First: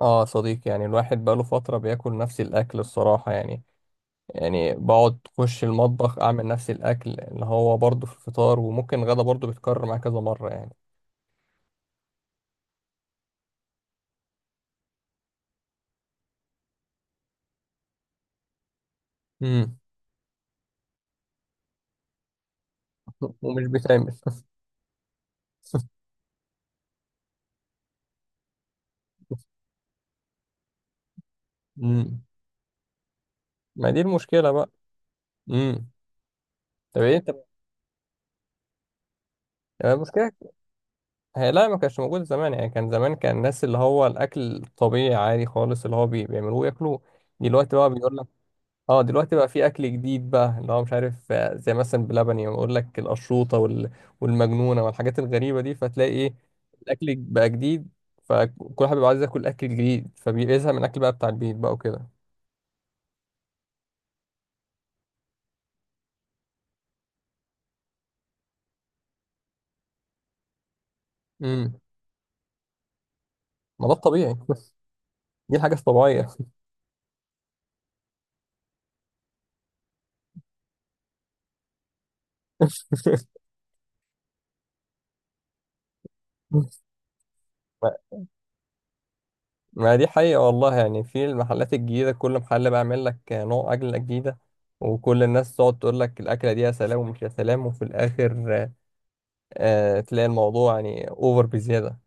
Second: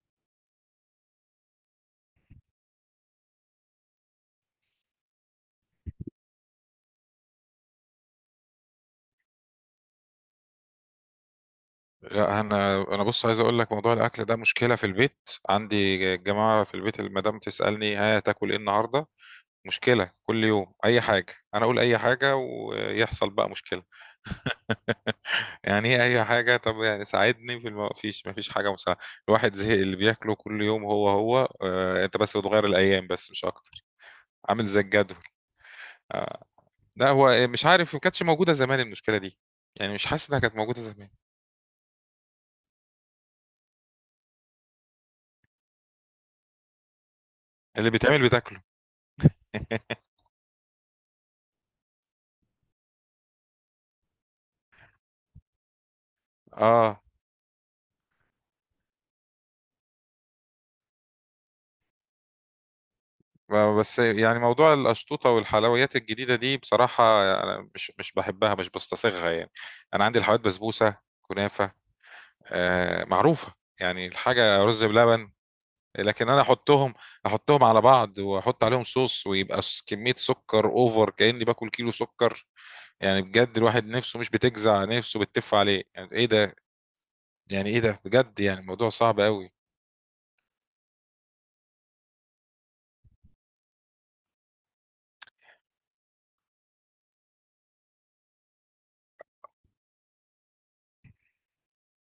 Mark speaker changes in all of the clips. Speaker 1: اه، صديق يعني الواحد بقاله فترة بياكل نفس الأكل الصراحة يعني بقعد أخش المطبخ أعمل نفس الأكل اللي هو برضه في الفطار، وممكن غدا برضه بيتكرر معايا كذا مرة يعني.
Speaker 2: لا، انا بص عايز اقول لك، موضوع الاكل ده مشكله في البيت. عندي جماعه في البيت، المدام تسالني: ها تاكل ايه النهارده؟
Speaker 1: امم.
Speaker 2: مشكله كل يوم، اي حاجه، انا اقول اي حاجه ويحصل بقى
Speaker 1: ومش
Speaker 2: مشكله.
Speaker 1: بيتعمل.
Speaker 2: يعني ايه اي حاجه؟ طب يعني ساعدني، مفيش حاجه مساعده. الواحد زهق اللي بياكله كل يوم هو هو، انت
Speaker 1: امم.
Speaker 2: بس بتغير الايام بس مش اكتر.
Speaker 1: ما دي المشكلة
Speaker 2: عامل
Speaker 1: بقى.
Speaker 2: زي الجدول.
Speaker 1: امم. طب
Speaker 2: لا،
Speaker 1: ايه انت؟
Speaker 2: هو مش عارف، ما كانتش موجوده زمان المشكله دي. يعني مش حاسس
Speaker 1: المشكلة
Speaker 2: انها كانت موجوده زمان.
Speaker 1: هي، لا ما كانش موجود زمان، يعني كان زمان، كان الناس اللي هو الأكل الطبيعي عادي خالص اللي هو بيعملوه ياكلوه. دلوقتي بقى
Speaker 2: اللي
Speaker 1: بيقول
Speaker 2: بيتعمل
Speaker 1: لك،
Speaker 2: بتاكله.
Speaker 1: اه دلوقتي بقى في اكل جديد بقى اللي هو مش عارف آه، زي مثلا بلبن يعني بقول لك القشروطه والمجنونه والحاجات الغريبه دي فتلاقي ايه،
Speaker 2: اه.
Speaker 1: الاكل بقى جديد. فكل واحد بيبقى عايز ياكل اكل جديد فبيزهق من الاكل بقى بتاع البيت بقى وكده.
Speaker 2: بس يعني موضوع الأشطوطة والحلويات الجديدة دي، بصراحة أنا مش بحبها، مش بستصاغها يعني. أنا عندي الحلويات، بسبوسة، كنافة،
Speaker 1: امم.
Speaker 2: آه، معروفة.
Speaker 1: ما ده
Speaker 2: يعني
Speaker 1: الطبيعي.
Speaker 2: الحاجة رز بلبن.
Speaker 1: دي الحاجه الطبيعيه.
Speaker 2: لكن أنا أحطهم، أحطهم على بعض وأحط عليهم صوص ويبقى كمية سكر أوفر، كأني باكل كيلو سكر. يعني بجد الواحد نفسه مش بتجزع، نفسه بتف عليه، يعني إيه ده؟ يعني إيه
Speaker 1: ما
Speaker 2: ده بجد؟ يعني الموضوع صعب قوي.
Speaker 1: ما دي حقيقة والله، يعني في المحلات الجديدة كل محل بيعمل لك نوع أكلة جديدة، وكل الناس تقعد تقول لك الأكلة دي يا سلام ومش يا سلام، وفي الآخر آه، تلاقي الموضوع يعني أوفر بزيادة.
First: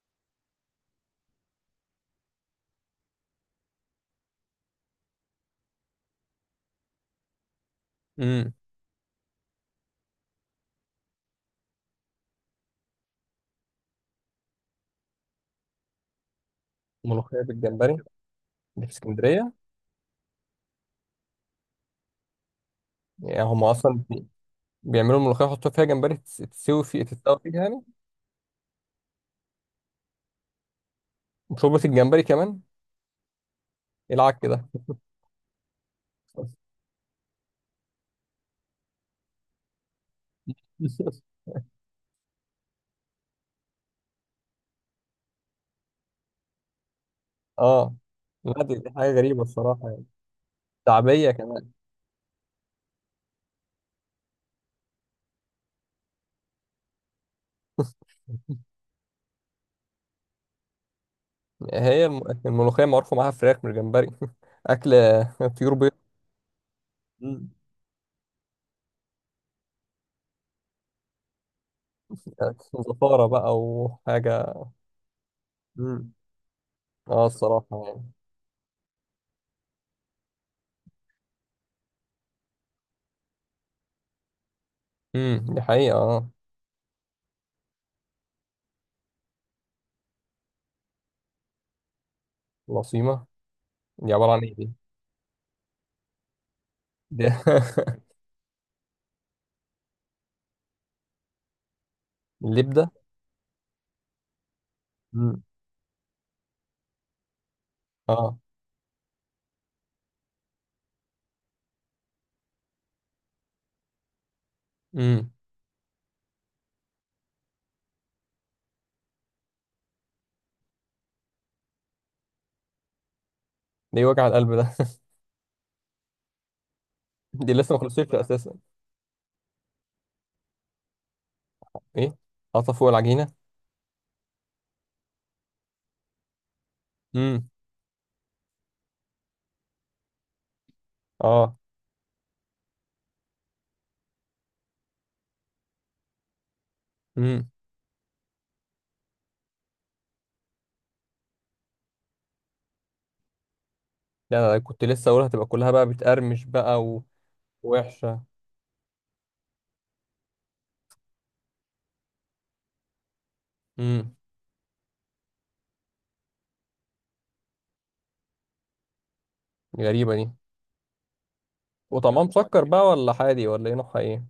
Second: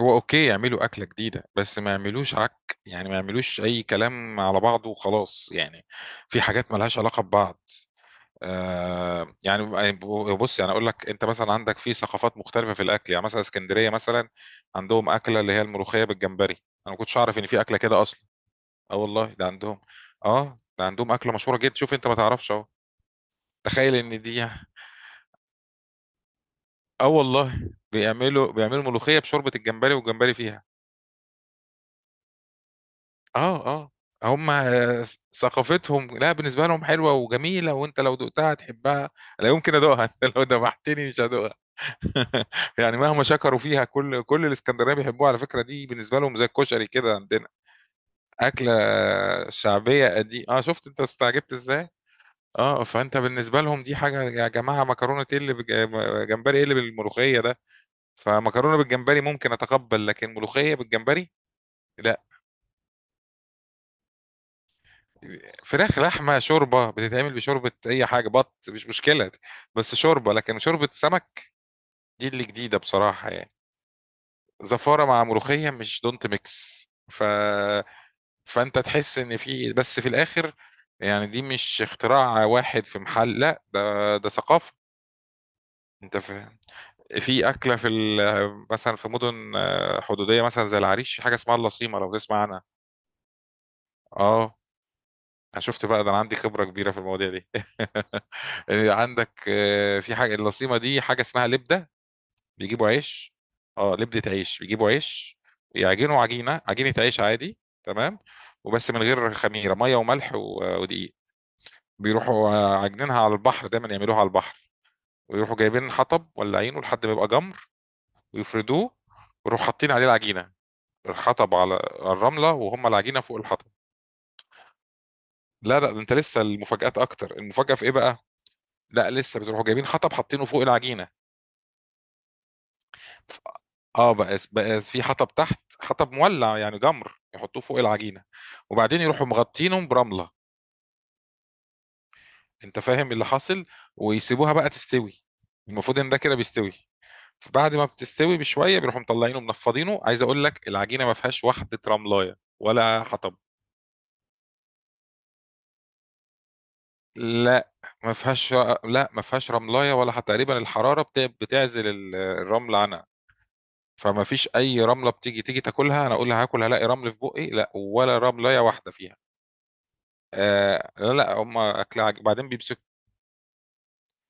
Speaker 2: هو اوكي يعملوا اكله جديده، بس ما يعملوش عك، يعني ما يعملوش اي كلام على بعضه وخلاص يعني. في حاجات ملهاش علاقه ببعض.
Speaker 1: امم.
Speaker 2: آه يعني. بص يعني اقول لك، انت مثلا عندك في ثقافات مختلفه في الاكل، يعني مثلا اسكندريه مثلا، عندهم اكله اللي هي الملوخيه بالجمبري، انا ما كنتش اعرف
Speaker 1: ملوخية
Speaker 2: ان في اكله
Speaker 1: بالجمبري،
Speaker 2: كده اصلا.
Speaker 1: اللي في
Speaker 2: اه والله ده
Speaker 1: اسكندرية؟
Speaker 2: عندهم. اه، ده عندهم اكله مشهوره جدا. شوف انت ما تعرفش اهو.
Speaker 1: يعني هم
Speaker 2: تخيل
Speaker 1: أصلا
Speaker 2: ان دي.
Speaker 1: بيعملوا الملوخية يحطوا فيها جمبري، تس- تسوي في
Speaker 2: اه
Speaker 1: تتسوى فيها
Speaker 2: والله
Speaker 1: يعني.
Speaker 2: بيعملوا ملوخيه بشوربه الجمبري والجمبري فيها.
Speaker 1: وشوربة الجمبري كمان؟
Speaker 2: آه، آه.
Speaker 1: إيه العك
Speaker 2: هم.
Speaker 1: كده؟
Speaker 2: ثقافتهم، لأ، بالنسبة لهم حلوة وجميلة، وأنت لو دُقتها هتحبها. لا يمكن أدوقها، أنت لو دَبَحتني مش هادوقها. يعني مهما شكروا فيها، كل الإسكندرانية بيحبوها، على فكرة دي بالنسبة لهم زي الكشري كده عندنا،
Speaker 1: اه. لا
Speaker 2: أكلة
Speaker 1: دي حاجة غريبة الصراحة يعني.
Speaker 2: شعبية قدي، شُفت أنت
Speaker 1: شعبية
Speaker 2: استعجبت
Speaker 1: كمان؟
Speaker 2: إزاي؟ آه، فأنت بالنسبة لهم دي حاجة، يا جماعة مكرونة إيه اللي بج م جمبري، إيه اللي بالملوخية ده؟ فمكرونة بالجمبري ممكن أتقبّل، لكن ملوخية بالجمبري لأ.
Speaker 1: الملوخية معروفة معاها فراخ من الجمبري. أكل طيور بيض.
Speaker 2: فراخ، لحمه، شوربه بتتعمل
Speaker 1: امم.
Speaker 2: بشوربه اي حاجه، مش مشكله. بس شوربه، لكن شوربه سمك، دي اللي جديده
Speaker 1: زفارة
Speaker 2: بصراحه يعني.
Speaker 1: بقى وحاجة.
Speaker 2: زفاره مع ملوخيه مش
Speaker 1: مم.
Speaker 2: دونت ميكس. ف...
Speaker 1: اه الصراحة يعني.
Speaker 2: فانت تحس ان في، بس في الاخر يعني، دي مش اختراع واحد في محل، لا ده ثقافه.
Speaker 1: امم، دي حقيقة
Speaker 2: انت
Speaker 1: اه.
Speaker 2: فاهم؟ في اكله. مثلا في مدن، حدوديه مثلا زي العريش، في حاجه اسمها اللصيمه لو تسمع عنها.
Speaker 1: العصيمة؟ دي عبارة عن ايه
Speaker 2: اه،
Speaker 1: دي؟
Speaker 2: أنا شُفت بقى ده، أنا عندي خبرة كبيرة في
Speaker 1: دي
Speaker 2: المواضيع دي. عندك في حاجة، اللصيمة دي حاجة اسمها لِبدة. بيجيبوا
Speaker 1: اللبدة.
Speaker 2: عيش. آه، لِبدة عيش، بيجيبوا عيش
Speaker 1: مم.
Speaker 2: يعجنوا عجينة، عجينة عيش عادي، تمام،
Speaker 1: اه.
Speaker 2: وبس من غير خميرة، مَيّة وملح و ودقيق. بيروحوا، عاجنينها على البحر، دايمًا يعملوها على البحر،
Speaker 1: امم.
Speaker 2: ويروحوا جايبين حطب ولّاعينه لحد ما يبقى جَمْر، ويفردوه، ويروحوا حاطين عليه العجينة، الحطب على الرملة، وهُم العجينة فوق الحطب.
Speaker 1: ده إيه وجع القلب ده؟
Speaker 2: لا، لأ، ده أنت لسه المفاجآت أكتر،
Speaker 1: دي لسه
Speaker 2: المفاجأة
Speaker 1: ما
Speaker 2: في إيه
Speaker 1: خلصتش
Speaker 2: بقى؟
Speaker 1: اساسا.
Speaker 2: لا، لسه بتروحوا جايبين حطب حاطينه فوق العجينه.
Speaker 1: ايه، حاطه فوق العجينه؟
Speaker 2: ف- اه بقى في حطب تحت، حطب مولع يعني جمر،
Speaker 1: امم.
Speaker 2: يحطوه فوق العجينه. وبعدين يروحوا مغطينهم برمله.
Speaker 1: اه.
Speaker 2: انت فاهم اللي حاصل؟ ويسيبوها بقى تستوي. المفروض ان ده كده بيستوي.
Speaker 1: امم.
Speaker 2: بعد ما بتستوي بشويه بيروحوا مطلعينه منفضينه، عايز اقول لك العجينه ما فيهاش واحده رملايه ولا حطب.
Speaker 1: لا لا لا، كنت لسه اقولها هتبقى كلها بقى بتقرمش بقى
Speaker 2: لا، ما
Speaker 1: ووحشه.
Speaker 2: فيهاش. لا، ما فيهاش رملايه ولا حتى، تقريبا الحراره بتعزل الرمل عنها.
Speaker 1: امم.
Speaker 2: فما فيش اي رمله، بتيجي تاكلها، انا اقول لها هاكل هلاقي رمل في بقي، لا ولا رمله واحده فيها.
Speaker 1: غريبه دي.
Speaker 2: آه، لا لا، هم اكلها
Speaker 1: وطعمها
Speaker 2: بعدين
Speaker 1: مسكر
Speaker 2: بيمسك.
Speaker 1: بقى ولا حادي ولا ايه نوعها ايه؟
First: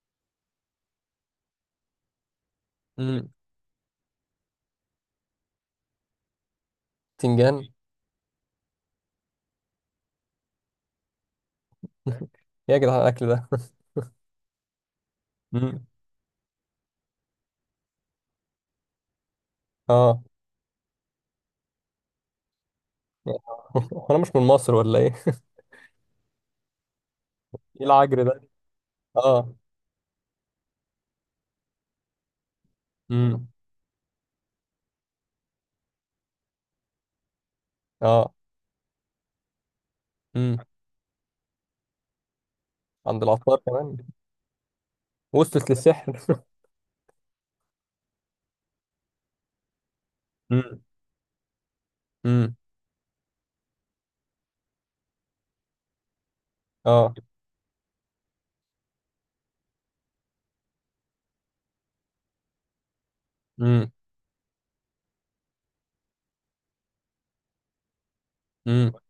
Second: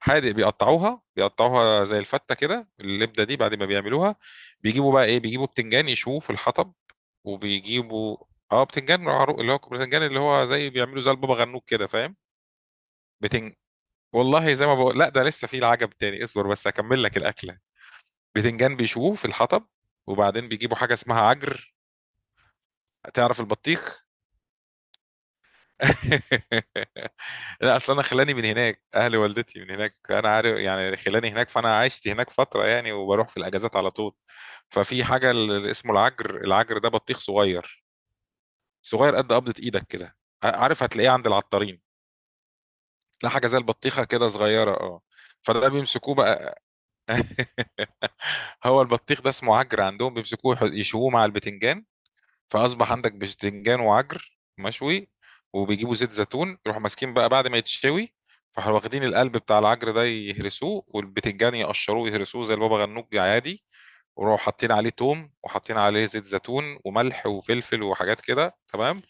Speaker 2: حادق، بيقطعوها زي الفته كده، اللبده
Speaker 1: امم.
Speaker 2: دي بعد ما بيعملوها، بيجيبوا بقى ايه، بيجيبوا بتنجان يشوه في الحطب.
Speaker 1: تنجان؟
Speaker 2: وبيجيبوا، اه، بتنجان، اللي هو بتنجان اللي هو زي بيعملوا زي البابا غنوج كده، فاهم؟
Speaker 1: يا جدعان الاكل ده.
Speaker 2: بتنج والله زي ما بقول، لا ده لسه في
Speaker 1: امم.
Speaker 2: العجب تاني، اصبر بس اكمل لك الاكله. بتنجان بيشوه في الحطب،
Speaker 1: اه.
Speaker 2: وبعدين بيجيبوا حاجه اسمها عجر. تعرف البطيخ؟
Speaker 1: انا مش من مصر ولا ايه؟
Speaker 2: لأ،
Speaker 1: ايه
Speaker 2: أصل أنا
Speaker 1: العجر
Speaker 2: خلّاني
Speaker 1: ده؟
Speaker 2: من هناك، أهل
Speaker 1: اه.
Speaker 2: والدتي من هناك، أنا عارف يعني خلّاني هناك، فأنا عِشت هناك فترة يعني وباروح في
Speaker 1: امم.
Speaker 2: الأجازات على طول. ففي حاجة اسمه العجْر، العجْر ده بطيخ صغيّر،
Speaker 1: اه.
Speaker 2: صغيّر قد قبضة إيدك كده.
Speaker 1: امم.
Speaker 2: عارف، هتلاقيه عند العطّارين،
Speaker 1: عند
Speaker 2: تلاقي حاجة
Speaker 1: العطار
Speaker 2: زي
Speaker 1: كمان؟
Speaker 2: البطيخة كده صغيّرة. فده
Speaker 1: وصلت
Speaker 2: بيمسكوه
Speaker 1: للسحر.
Speaker 2: بقى. هو البطيخ ده اسمه عجْر عندهم، بيمسكوه
Speaker 1: امم.
Speaker 2: يشووه مع البتنجان.
Speaker 1: امم.
Speaker 2: فأصبح عندك بتنجان وعجر مشوي، وبيجيبوا زيت زيتون، يروحوا
Speaker 1: اه.
Speaker 2: ماسكين بقى بعد ما يتشوي، فراحوا واخدين القلب بتاع العجر ده يهرسوه، والبتنجان يقشروه يهرسوه زي البابا غنوج عادي.
Speaker 1: امم.
Speaker 2: وراحوا حاطين عليه توم وحاطين عليه زيت زيتون وملح وفلفل وحاجات كده،
Speaker 1: امم.
Speaker 2: تمام،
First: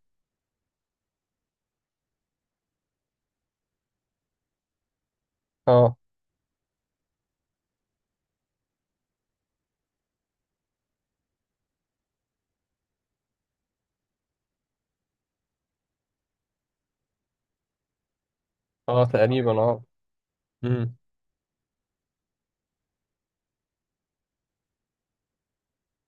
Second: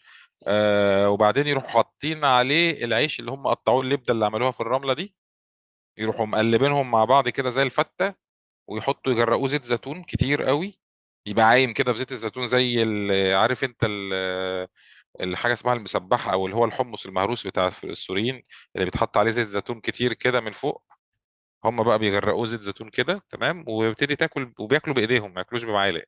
Speaker 2: آه، وبعدين يروحوا حاطين عليه العيش اللي هم قطعوه، اللبده اللي عملوها في الرمله دي،
Speaker 1: اه.
Speaker 2: يروحوا مقلبينهم مع بعض كده زي الفته، ويحطوا يجرقوه زيت زيتون كتير قوي، يبقى عايم كده في زيت الزيتون، زي عارف انت، الحاجه اسمها المسبحه او اللي هو الحمص المهروس بتاع السوريين، اللي
Speaker 1: اه
Speaker 2: بيتحط عليه زيت
Speaker 1: تقريبا
Speaker 2: زيتون
Speaker 1: اه.
Speaker 2: كتير كده من فوق.
Speaker 1: امم.
Speaker 2: هم بقى بيغرقوه زيت زيتون كده، تمام، ويبتدي تاكل، وبياكلوا بايديهم ما ياكلوش بمعالق.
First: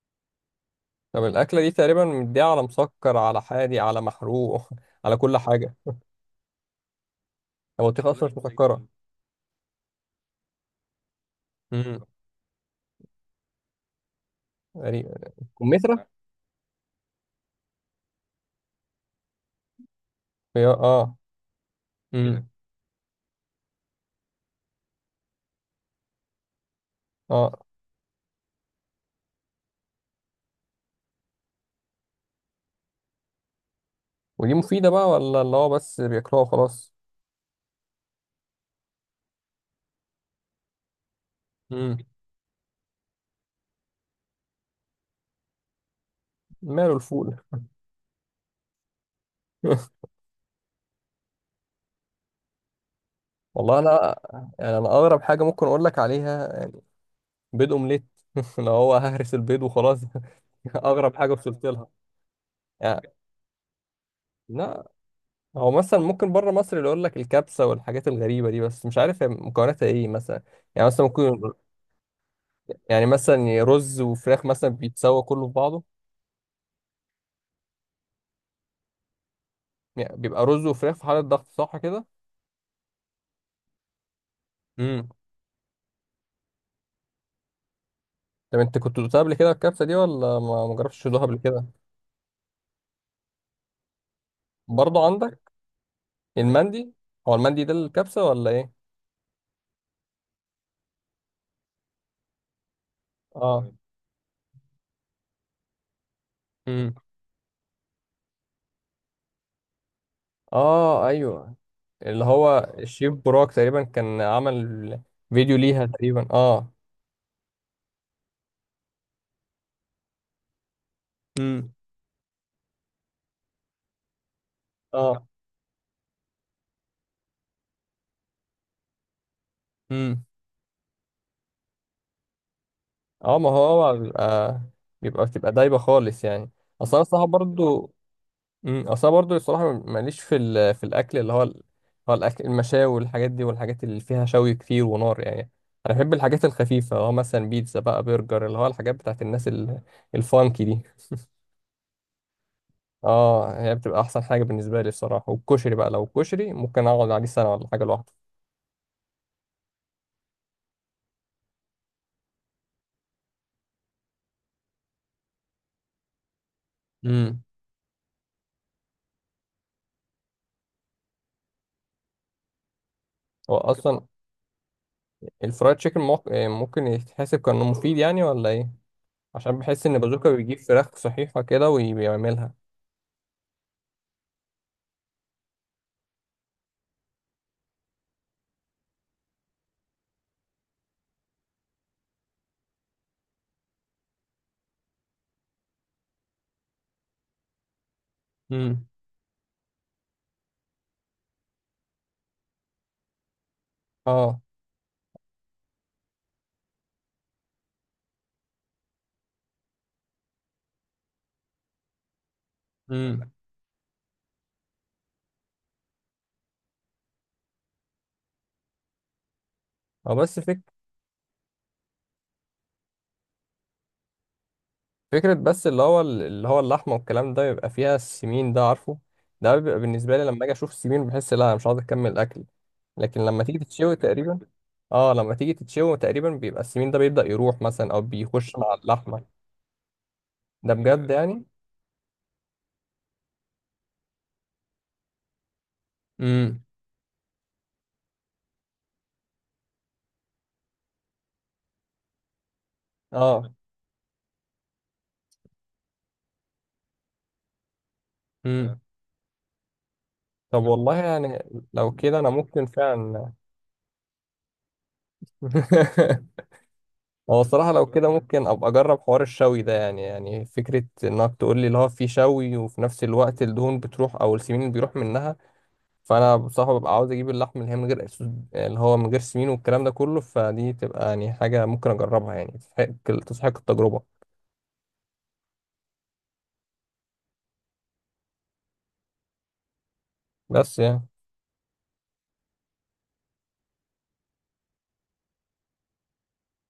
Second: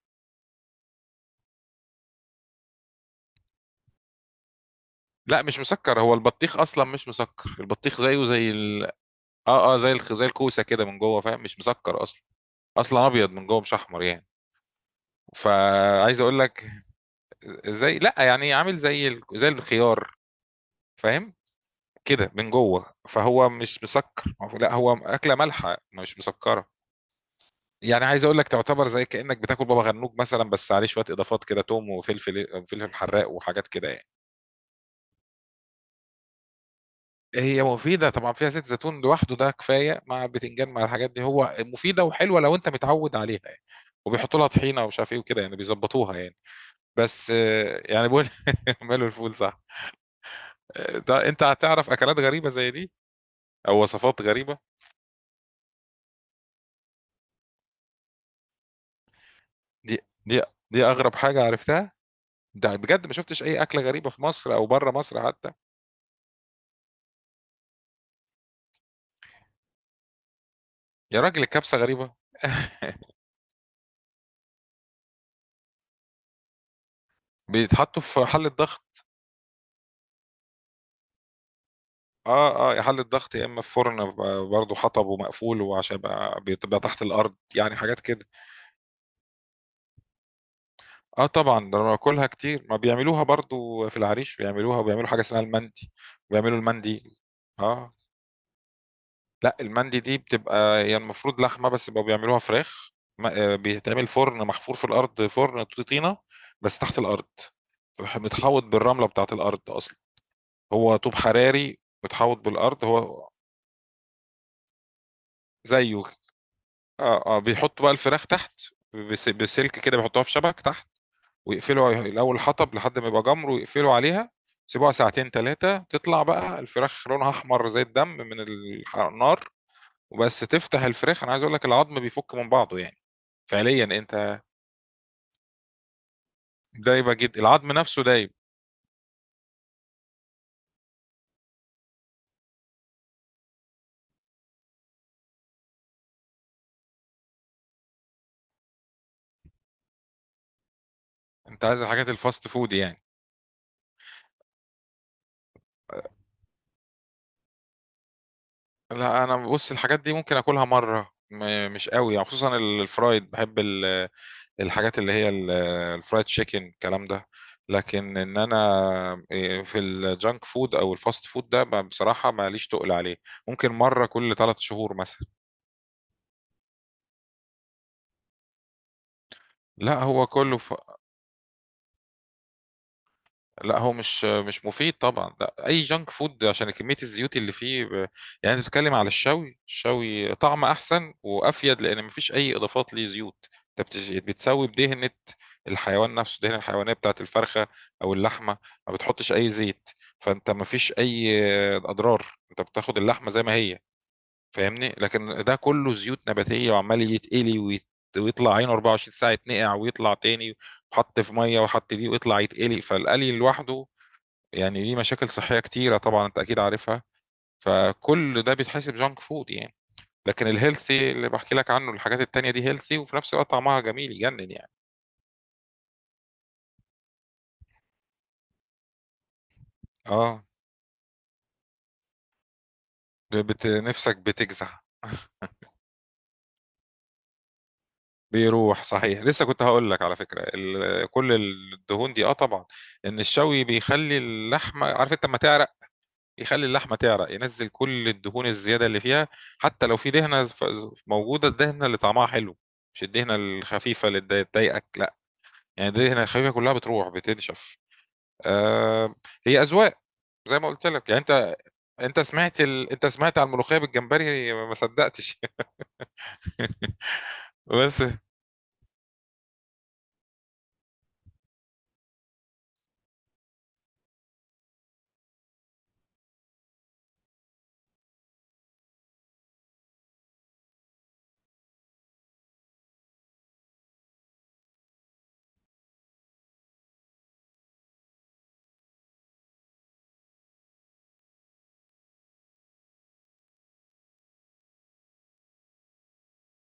Speaker 1: طب الاكله دي تقريبا مديها على مسكر على حادي على محروق، على كل
Speaker 2: لا مش
Speaker 1: حاجه.
Speaker 2: مسكر، هو البطيخ اصلا مش مسكر، البطيخ
Speaker 1: البطيخ
Speaker 2: زيه
Speaker 1: اصلا مش
Speaker 2: زي.
Speaker 1: مسكره.
Speaker 2: اه اه، زي زي الكوسه كده من جوه، فاهم مش
Speaker 1: امم.
Speaker 2: مسكر اصلا. اصلا ابيض من جوه مش احمر يعني.
Speaker 1: تقريبا كمثرى.
Speaker 2: فعايز اقول لك زي، لا يعني، عامل زي زي الخيار،
Speaker 1: اه.
Speaker 2: فاهم؟ كده
Speaker 1: امم.
Speaker 2: من جوه، فهو مش مسكر. لا، هو اكله مالحه مش مسكره.
Speaker 1: اه.
Speaker 2: يعني عايز اقول لك، تعتبر زي كانك بتاكل بابا غنوج مثلا، بس عليه شويه اضافات كده، توم وفلفل، فلفل حراق، وحاجات كده يعني.
Speaker 1: ودي مفيده بقى ولا اللي هو بس بياكلوها وخلاص؟
Speaker 2: هي مفيده طبعا، فيها زيت زيتون لوحده ده كفايه، مع البتنجان مع الحاجات دي، هو
Speaker 1: امم.
Speaker 2: مفيده وحلوه لو انت متعود عليها يعني. وبيحطوا لها طحينه ومش عارف ايه وكده، يعني بيظبطوها يعني.
Speaker 1: ماله
Speaker 2: بس
Speaker 1: الفول.
Speaker 2: آه، يعني بقول، ماله الفول، صح. آه، ده انت هتعرف اكلات غريبه زي دي،
Speaker 1: والله
Speaker 2: او
Speaker 1: انا
Speaker 2: وصفات غريبه.
Speaker 1: يعني، انا اغرب حاجه ممكن اقول لك عليها بيض اومليت. اللي هو ههرس البيض
Speaker 2: دي
Speaker 1: وخلاص.
Speaker 2: دي دي
Speaker 1: اغرب
Speaker 2: اغرب
Speaker 1: حاجه
Speaker 2: حاجه
Speaker 1: وصلت لها
Speaker 2: عرفتها. ده بجد
Speaker 1: يعني.
Speaker 2: ما شفتش اي اكله غريبه في مصر او
Speaker 1: لا،
Speaker 2: بره مصر حتى.
Speaker 1: هو مثلا ممكن بره مصر اللي يقول لك الكبسه والحاجات الغريبه دي، بس مش عارف هي مكوناتها ايه مثلا. يعني مثلا
Speaker 2: يا راجل
Speaker 1: ممكن،
Speaker 2: الكبسه غريبه؟
Speaker 1: يعني مثلا رز وفراخ مثلا بيتسوى كله في بعضه.
Speaker 2: بيتحطّوا في حلّة ضغط.
Speaker 1: يعني بيبقى رز وفراخ في حاله ضغط صح كده.
Speaker 2: آه، آه، يا حلّة ضغط يا إمّا في فرن، برضه حطب
Speaker 1: امم.
Speaker 2: ومقفول، وعشان يبقى بتبقى تحت الأرض، يعني حاجات كده.
Speaker 1: طب انت كنت دوقتها قبل كده الكبسه دي ولا ما جربتش تدوقها
Speaker 2: آه
Speaker 1: قبل
Speaker 2: طبعًا،
Speaker 1: كده؟
Speaker 2: ده أنا باكلها كتير، ما بيعملوها برضه في العريش، بيعملوها
Speaker 1: برضه
Speaker 2: وبيعملوا حاجة اسمها
Speaker 1: عندك
Speaker 2: المندي، وبيعملوا
Speaker 1: المندي.
Speaker 2: المندي.
Speaker 1: هو المندي ده
Speaker 2: آه،
Speaker 1: الكبسه ولا ايه؟
Speaker 2: لأ، المندي دي بتبقى هي المفروض لحمة، بس بقوا بيعملوها فراخ. م
Speaker 1: اه.
Speaker 2: بيتعمل فرن محفور في الأرض، فرن طينة، بس
Speaker 1: امم.
Speaker 2: تحت الأرض، متحوّط بالرملة بتاعة الأرض أصلًا، هو
Speaker 1: اه
Speaker 2: طوب
Speaker 1: ايوه.
Speaker 2: حراري
Speaker 1: اللي
Speaker 2: متحوّط
Speaker 1: هو
Speaker 2: بالأرض،
Speaker 1: الشيف
Speaker 2: هو
Speaker 1: براك تقريبا كان عمل فيديو ليها
Speaker 2: زيّه.
Speaker 1: تقريبا اه.
Speaker 2: اه، اه، بيحطوا بقى الفراخ تحت، بسلك كده بيحطوها في شبك تحت،
Speaker 1: امم.
Speaker 2: ويقفلوا الاول حطب لحد ما يبقى جمر، ويقفلوا عليها. يسيبوها ساعتين ثلاثه، تطلع بقى الفراخ لونها احمر زي الدم من النار.
Speaker 1: اه.
Speaker 2: وبس تفتح الفراخ، انا عايز اقول لك، العظم بيفك من بعضه يعني.
Speaker 1: اه ما
Speaker 2: فعليا
Speaker 1: هو
Speaker 2: انت،
Speaker 1: بيبقى بتبقى دايبه خالص يعني. اصل انا
Speaker 2: دايبه
Speaker 1: الصراحه
Speaker 2: جدا، العظم
Speaker 1: برضو.
Speaker 2: نفسه دايب.
Speaker 1: امم، اصل أنا برضو الصراحه ماليش في الاكل هو الاكل المشاوي والحاجات دي والحاجات اللي فيها شوي كتير ونار يعني. انا بحب الحاجات الخفيفه اللي هو مثلا بيتزا بقى برجر، اللي هو الحاجات بتاعت الناس الفانكي دي.
Speaker 2: انت عايز الحاجات الفاست فود يعني؟
Speaker 1: اه، هي بتبقى احسن حاجه بالنسبه لي الصراحه، والكشري بقى لو كشري ممكن اقعد عليه سنه ولا حاجه لوحده.
Speaker 2: لا، انا بص، الحاجات دي ممكن اكلها مره، مش قوي يعني، خصوصا الفرايد بحب، الحاجات اللي هي الفرايد تشيكن الكلام ده.
Speaker 1: امم.
Speaker 2: لكن انا إيه، في الجانك فود او الفاست فود ده، بصراحه ماليش تقل عليه.
Speaker 1: هو
Speaker 2: ممكن
Speaker 1: اصلا
Speaker 2: مره كل 3 شهور مثلا.
Speaker 1: الفرايد تشيكن ممكن يتحسب كأنه مفيد يعني ولا ايه؟ عشان بحس ان
Speaker 2: لا هو
Speaker 1: بازوكا بيجيب
Speaker 2: كله.
Speaker 1: فراخ صحيحة كده وبيعملها.
Speaker 2: لا، هو مش مفيد طبعا، لا اي جانك فود، عشان كميه الزيوت اللي فيه. يعني انت بتتكلم على الشوي، الشوي طعم احسن وافيد، لان مفيش اي اضافات ليه زيوت. انت بتسوي بدهنه، الحيوان نفسه دهنه الحيوانيه بتاعت الفرخه او اللحمه،
Speaker 1: امم.
Speaker 2: ما بتحطش اي زيت. فانت مفيش اي اضرار، انت بتاخد اللحمه زي ما هي،
Speaker 1: اه.
Speaker 2: فاهمني. لكن ده كله زيوت نباتيه وعمال يتقلي ويطلع عينه 24 ساعه، يتنقع ويطلع تاني، وحط في ميه وحط دي، ويطلع يتقلي،
Speaker 1: امم.
Speaker 2: فالقلي لوحده يعني ليه مشاكل صحية كتيرة طبعا، انت اكيد عارفها، فكل ده بيتحسب جانك فود يعني.
Speaker 1: هو بس
Speaker 2: لكن
Speaker 1: فك...
Speaker 2: الهيلثي اللي بحكي لك عنه، الحاجات التانية دي هيلثي، وفي نفس الوقت طعمها جميل يجنن يعني.
Speaker 1: فكرة بس اللي هو اللي هو اللحمة والكلام ده بيبقى فيها السمين ده عارفه. ده بيبقى بالنسبة لي لما
Speaker 2: اه
Speaker 1: اجي اشوف السمين بحس لا انا مش عاوز اكمل اكل. لكن لما تيجي تتشوي
Speaker 2: نفسك
Speaker 1: تقريبا،
Speaker 2: بتجزع.
Speaker 1: اه لما تيجي تتشوي تقريبا بيبقى السمين ده بيبدأ يروح مثلا او بيخش مع
Speaker 2: بيروح صحيح،
Speaker 1: اللحمة.
Speaker 2: لسه كنت هقول لك على فكرة
Speaker 1: ده بجد
Speaker 2: كل
Speaker 1: يعني.
Speaker 2: الدهون دي، طبعا، ان الشوي بيخلي اللحمة، عارف انت لما تعرق
Speaker 1: امم.
Speaker 2: يخلي اللحمة تعرق، ينزل كل الدهون الزيادة اللي فيها. حتى لو في دهنة موجودة، الدهنة اللي طعمها حلو، مش الدهنة
Speaker 1: اه.
Speaker 2: الخفيفة اللي تضايقك، لا. يعني دي هنا الخفيفة كلها بتروح، بتنشف.
Speaker 1: امم.
Speaker 2: آه، هي أذواق، زي
Speaker 1: طب
Speaker 2: ما قلت
Speaker 1: والله
Speaker 2: لك يعني.
Speaker 1: يعني
Speaker 2: انت
Speaker 1: لو كده
Speaker 2: انت
Speaker 1: انا
Speaker 2: سمعت
Speaker 1: ممكن
Speaker 2: ال... انت
Speaker 1: فعلا.
Speaker 2: سمعت على الملوخية بالجمبري، ما صدقتش.
Speaker 1: هو الصراحة لو
Speaker 2: بس
Speaker 1: كده ممكن أبقى أجرب حوار الشوي ده، يعني فكرة إنك تقول لي اللي هو في شوي وفي نفس الوقت الدهون بتروح أو السمين اللي بيروح منها. فأنا بصراحة ببقى عاوز أجيب اللحم اللي هي من غير اللي هو من غير سمين والكلام ده كله، فدي تبقى يعني حاجة ممكن أجربها يعني، تستحق تستحق التجربة بس يعني